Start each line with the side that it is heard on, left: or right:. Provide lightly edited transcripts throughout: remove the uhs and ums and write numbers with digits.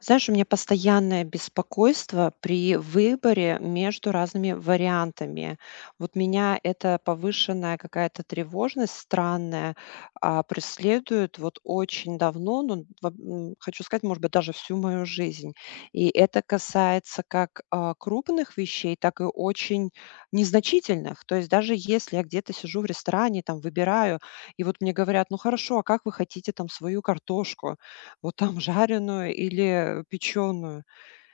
left: Знаешь, у меня постоянное беспокойство при выборе между разными вариантами. Вот меня эта повышенная какая-то тревожность странная преследует вот очень давно, ну, хочу сказать, может быть, даже всю мою жизнь. И это касается как крупных вещей, так и очень незначительных. То есть даже если я где-то сижу в ресторане, там выбираю, и вот мне говорят, ну хорошо, а как вы хотите там свою картошку? Вот там жареную или печеную.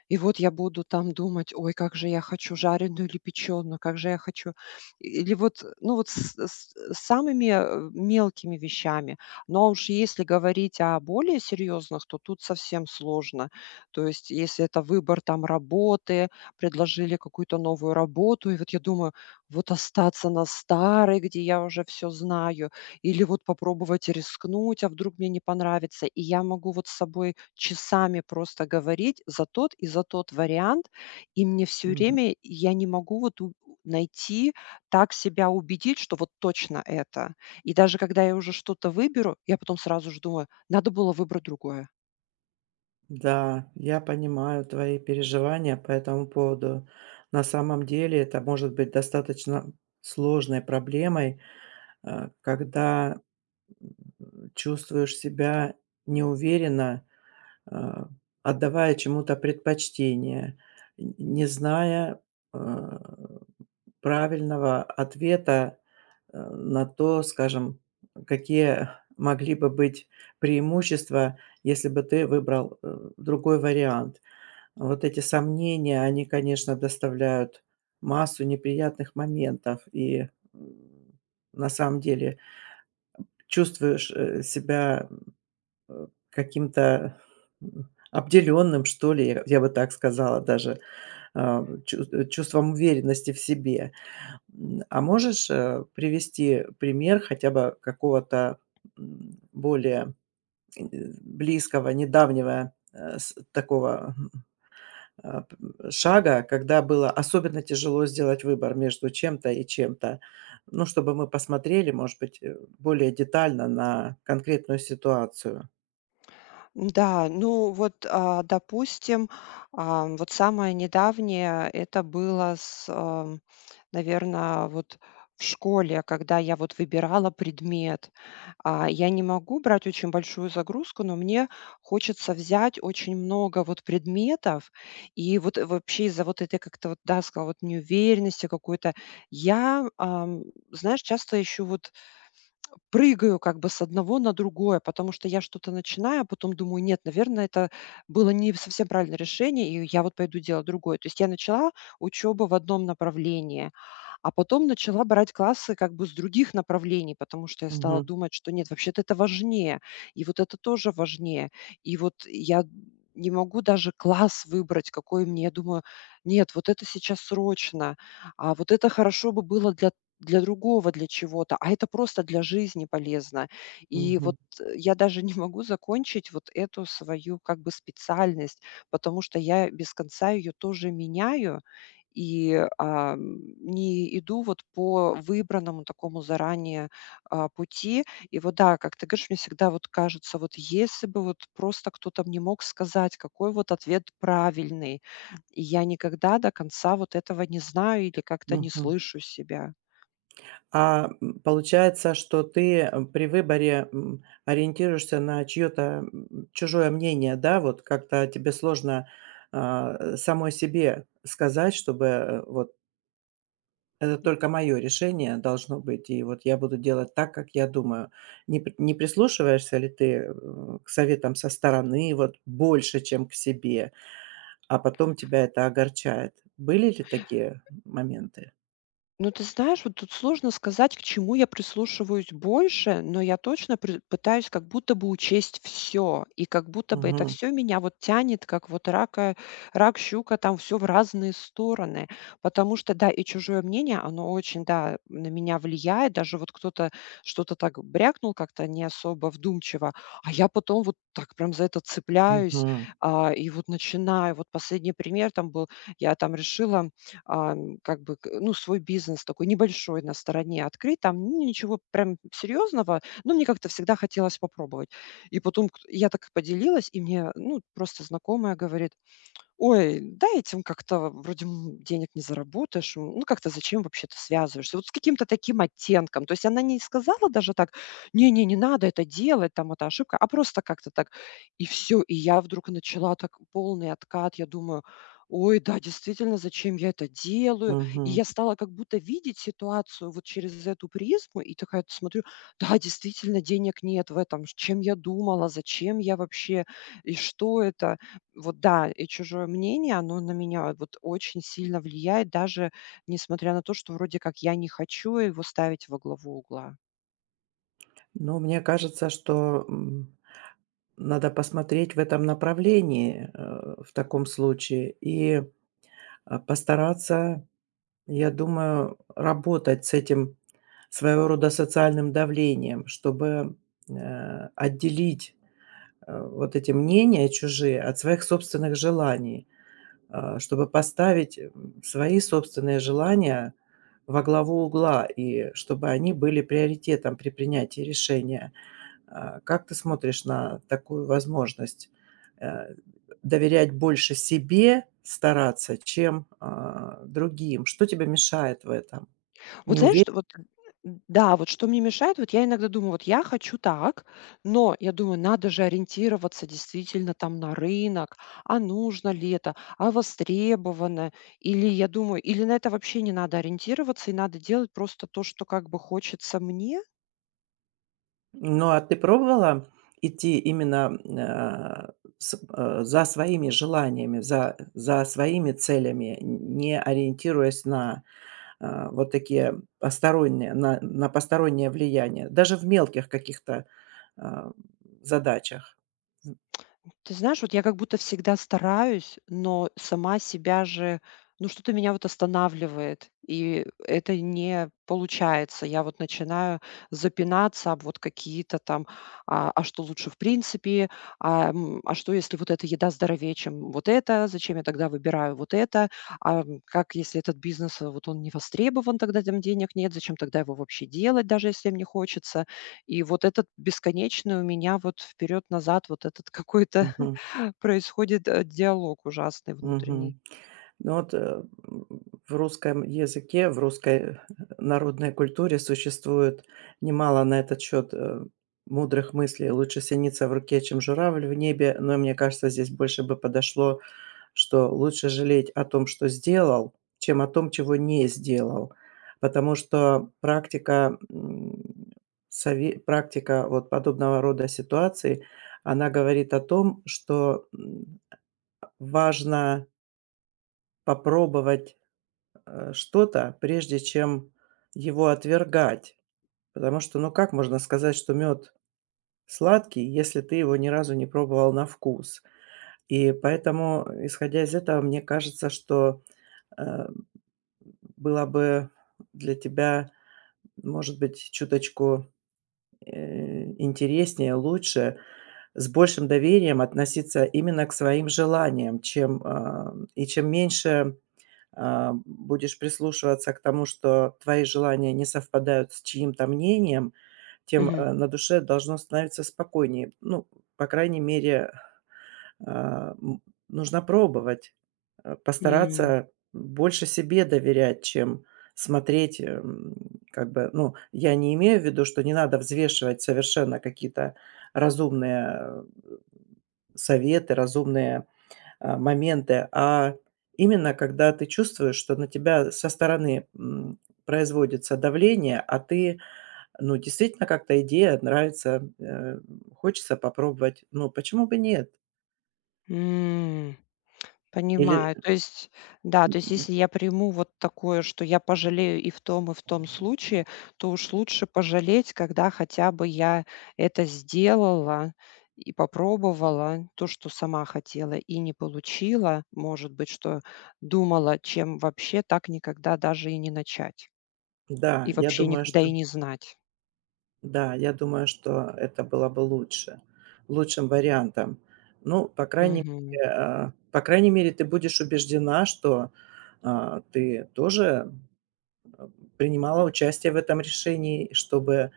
left: И вот я буду там думать: "Ой, как же я хочу жареную или печеную, как же я хочу". Или вот, ну, вот с самыми, мелкими вещами. Но уж если говорить о более серьезных, то тут совсем сложно. То есть если это выбор там работы, предложили какую-то новую работу, и вот я думаю: "Вот остаться на старой, где я уже все знаю". Или вот попробовать рискнуть, а вдруг мне не понравится. И я могу вот с собой часами просто говорить за тот и за тот вариант, и мне все
right: Мгм.
left: время я не могу найти, так себя убедить, что вот точно это. И даже когда я уже что-то выберу, я потом сразу же думаю, надо было выбрать другое.
right: Да, я понимаю твои переживания по этому поводу. На самом деле это может быть достаточно сложной проблемой, когда чувствуешь себя неуверенно, э, отдавая чему-то предпочтение, не зная э, правильного ответа на то, скажем, какие могли бы быть преимущества, если бы ты выбрал, другой вариант. Вот эти сомнения, они, конечно, доставляют массу неприятных моментов, и, на самом деле чувствуешь, себя, каким-то, обделенным, что ли, я бы так сказала даже, а, чувством уверенности в себе. А можешь, привести пример хотя бы какого-то, более, э, близкого, недавнего, с такого, м, шага, когда было особенно тяжело сделать выбор между чем-то и чем-то? Ну, чтобы мы посмотрели, может быть, более детально на конкретную ситуацию.
left: Да, ну вот, допустим, вот самое недавнее это было вот в школе, когда я вот выбирала предмет. Я не могу брать очень большую загрузку, но мне хочется взять очень много вот предметов. И вот вообще из-за вот этой как-то вот, да, сказала, вот неуверенности какой-то, я, знаешь, часто ищу вот прыгаю как бы с одного на другое, потому что я что-то начинаю, а потом думаю: "Нет, наверное, это было не совсем правильное решение, и я вот пойду делать другое". То есть я начала учебу в одном направлении, а потом начала брать классы как бы с других направлений, потому что я стала
right: Мгм,
left: думать, что нет, вообще-то это важнее, и вот это тоже важнее. И вот я не могу даже класс выбрать, какой мне. Я думаю: "Нет, вот это сейчас срочно, а вот это хорошо бы было для другого, для чего-то, а это просто для жизни полезно. И вот,
right: мгм,
left: я даже не могу закончить вот эту свою как бы специальность, потому что я без конца её тоже меняю и, не иду вот по выбранному такому заранее, пути. И вот да, как ты говоришь, мне всегда вот кажется, вот если бы вот просто кто-то мне мог сказать, какой вот ответ правильный, и я никогда до конца вот этого не знаю или как-то не
right: мгм.
left: слышу себя.
right: А, получается, что ты, при выборе, ориентируешься на чьё-то, чужое мнение, да? Вот как-то тебе сложно, а, самой себе сказать, чтобы, вот это только моё решение должно быть, и вот я буду делать так, как я думаю. Не прислушиваешься ли ты, к советам со стороны вот больше, чем к себе, а потом тебя это огорчает? Были ли такие моменты?
left: Ну, ты знаешь, вот тут сложно сказать, к чему я прислушиваюсь больше, но я точно пытаюсь как будто бы учесть все, и как будто бы это
right: Угу,
left: все меня вот тянет, как вот рака, рак, щука, там все в разные стороны, потому что, да, и чужое мнение, оно очень, да, на меня влияет, даже вот кто-то что-то так брякнул как-то не особо вдумчиво, а я потом вот так прям за это цепляюсь,
right: угу,
left: и вот начинаю, вот последний пример там был, я там решила, как бы, свой бизнес такой небольшой на стороне открыть, там ни ничего прям серьезного, но мне как-то всегда хотелось попробовать. И потом кт я так поделилась, и мне, ну, просто знакомая говорит: "Ой, да, этим как-то вроде, денег не заработаешь, ну, как-то зачем вообще ты связываешься?" Вот с каким-то таким оттенком. То есть она не сказала даже так: не надо это делать, там это ошибка", а просто как-то так. И все. И я вдруг начала так полный откат. Я думаю: "Ой, да, действительно, зачем я это делаю?" И
right: мгм.
left: я стала как будто видеть ситуацию вот через эту призму и такая смотрю: "Да, действительно, денег нет в этом. Чем я думала? Зачем я вообще? И что это?" Вот да, и чужое мнение, оно на меня вот очень сильно влияет, даже несмотря на то, что вроде как я не хочу его ставить во главу угла.
right: Ну, мне кажется, что, надо посмотреть в этом направлении, в таком случае и, а, постараться, я думаю, работать с этим своего рода социальным давлением, чтобы, отделить, вот эти мнения чужие от своих собственных желаний, а, чтобы поставить, свои собственные желания во главу угла и чтобы они были приоритетом при принятии решения. А, как ты смотришь на такую возможность, э, доверять больше себе, стараться, чем, а, другим? Что тебе мешает в этом?
left: Вот
right: Не
left: знаешь,
right: уверен.
left: что вот да, вот что мне мешает, вот я иногда думаю, вот я хочу так, но я думаю, надо же ориентироваться действительно там на рынок, а нужно ли это, а востребовано, или я думаю, или на это вообще не надо ориентироваться, и надо делать просто то, что как бы хочется мне.
right: Ну, а ты пробовала идти именно, а, за своими желаниями, за своими целями, не ориентируясь на, а, вот такие посторонние на постороннее влияние, даже в мелких каких-то, а, задачах?
left: Ты знаешь, вот я как будто всегда стараюсь, но сама себя же, ну что-то меня вот останавливает, и это не получается. Я вот начинаю запинаться об вот какие-то там, а что лучше в принципе, а что если вот эта еда здоровее, чем вот это, зачем я тогда выбираю вот это, как если этот бизнес, вот он не востребован, тогда там денег нет, зачем тогда его вообще делать, даже если мне хочется. И вот этот бесконечный у меня вот вперед-назад вот этот какой-то происходит, диалог ужасный внутренний.
right: Мгм. Ну вот, м, в русском языке, в русской народной культуре существует немало на этот счет, мудрых мыслей: "Лучше синица в руке, чем журавль в небе". Но мне кажется, здесь больше бы подошло, что лучше жалеть о том, что сделал, чем о том, чего не сделал. Потому что практика, м, сове практика вот подобного рода ситуаций, она говорит о том, что, важно попробовать, что-то, прежде чем его отвергать. Потому что, ну, как можно сказать, что мед сладкий, если ты его ни разу не пробовал на вкус? И поэтому, исходя из этого, мне кажется, что, э, было бы для тебя, может быть, чуточку, интереснее, лучше, с большим доверием относиться именно к своим желаниям, чем, а, и чем меньше а, будешь прислушиваться к тому, что твои желания не совпадают с чьим-то мнением, тем,
left: Мгм.
right: на душе должно становиться спокойнее. Ну, по крайней мере, а, нужно пробовать,
left: М.
right: постараться больше себе доверять, чем смотреть, как бы, ну, я не имею в виду, что не надо взвешивать совершенно какие-то разумные, советы, разумные а, моменты, а именно когда ты чувствуешь, что на тебя со стороны, производится давление, а ты, ну, действительно как-то идея нравится, хочется попробовать. Ну, почему бы нет?
left: М.
right: Или
left: Понимаю. То есть, да, то есть
right: м,
left: если я приму вот такое, что я пожалею и в том случае, то уж лучше пожалеть, когда хотя бы я это сделала и попробовала то, что сама хотела и не получила, может быть, что думала, чем вообще так никогда даже и не начать,
right: да,
left: и
right: я
left: вообще
right: думаю,
left: никогда и
right: что
left: не знать.
right: да, я думаю, что это было бы лучше, лучшим вариантом. Ну, по крайней
left: Мгм.
right: мере, а, по крайней мере, ты будешь убеждена, что, а, ты тоже э, принимала участие в этом решении, чтобы,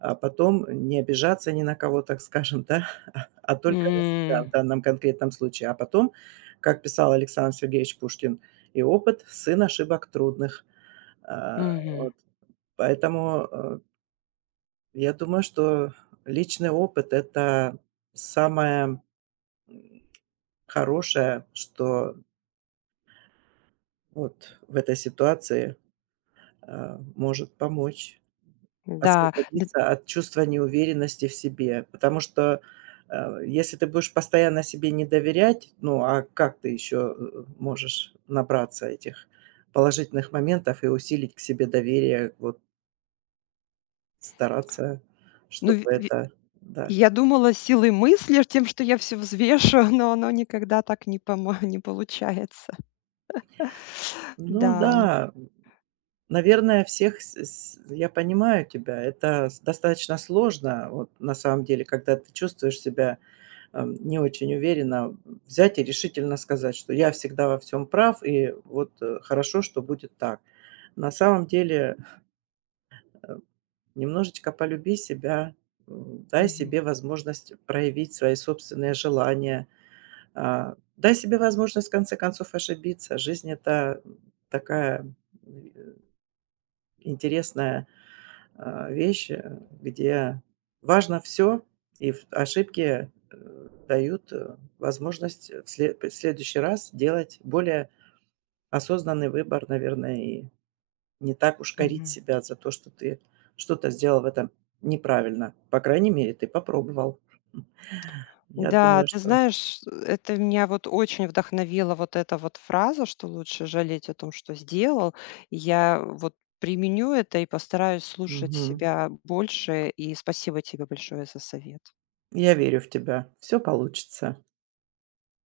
right: а, потом не обижаться ни на кого, так скажем, да, а только на себя
left: М.
right: в данном конкретном случае. А потом, как писал Александр Сергеевич Пушкин: "И опыт- сын ошибок трудных". А,
left: Мгм.
right: вот поэтому, я думаю, что личный опыт- это самое, хорошее, что вот в этой ситуации, а, может помочь.
left: Да, д
right: Освободиться от чувства неуверенности в себе. Потому что, если ты будешь постоянно себе не доверять, ну, а как ты еще, можешь набраться этих положительных моментов и усилить к себе доверие, вот стараться,
left: ну, в
right: чтобы
left: в
right: это да.
left: я думала силой мысли, тем, что я все взвешу, но оно никогда так не помо не получается.
right: Ну
left: Да.
right: да, наверное, всех с я понимаю тебя, это с достаточно сложно, вот на самом деле, когда ты чувствуешь себя не очень уверенно взять и решительно сказать, что я всегда во всем прав, и вот, хорошо, что будет так. На самом деле, э, немножечко полюби себя, дай
left: Мгм.
right: себе возможность проявить свои собственные желания, а, дай себе возможность, в конце концов, ошибиться. Жизнь- это, такая, э, интересная а, вещи, где важно все и в ошибки, дают, возможность, в следующий раз делать более осознанный выбор, наверное, и не так уж корить
left: Мгм.
right: себя за то, что ты что-то сделал в этом неправильно. По крайней мере, ты попробовал. Я
left: Да,
right: думаю,
left: ты
right: что
left: знаешь, это меня вот очень вдохновила вот эта вот фраза, что лучше жалеть о том, что сделал. Я вот применю это и постараюсь слушать
right: Мгм.
left: себя больше. И спасибо тебе большое за совет.
right: Я верю в тебя. Все получится.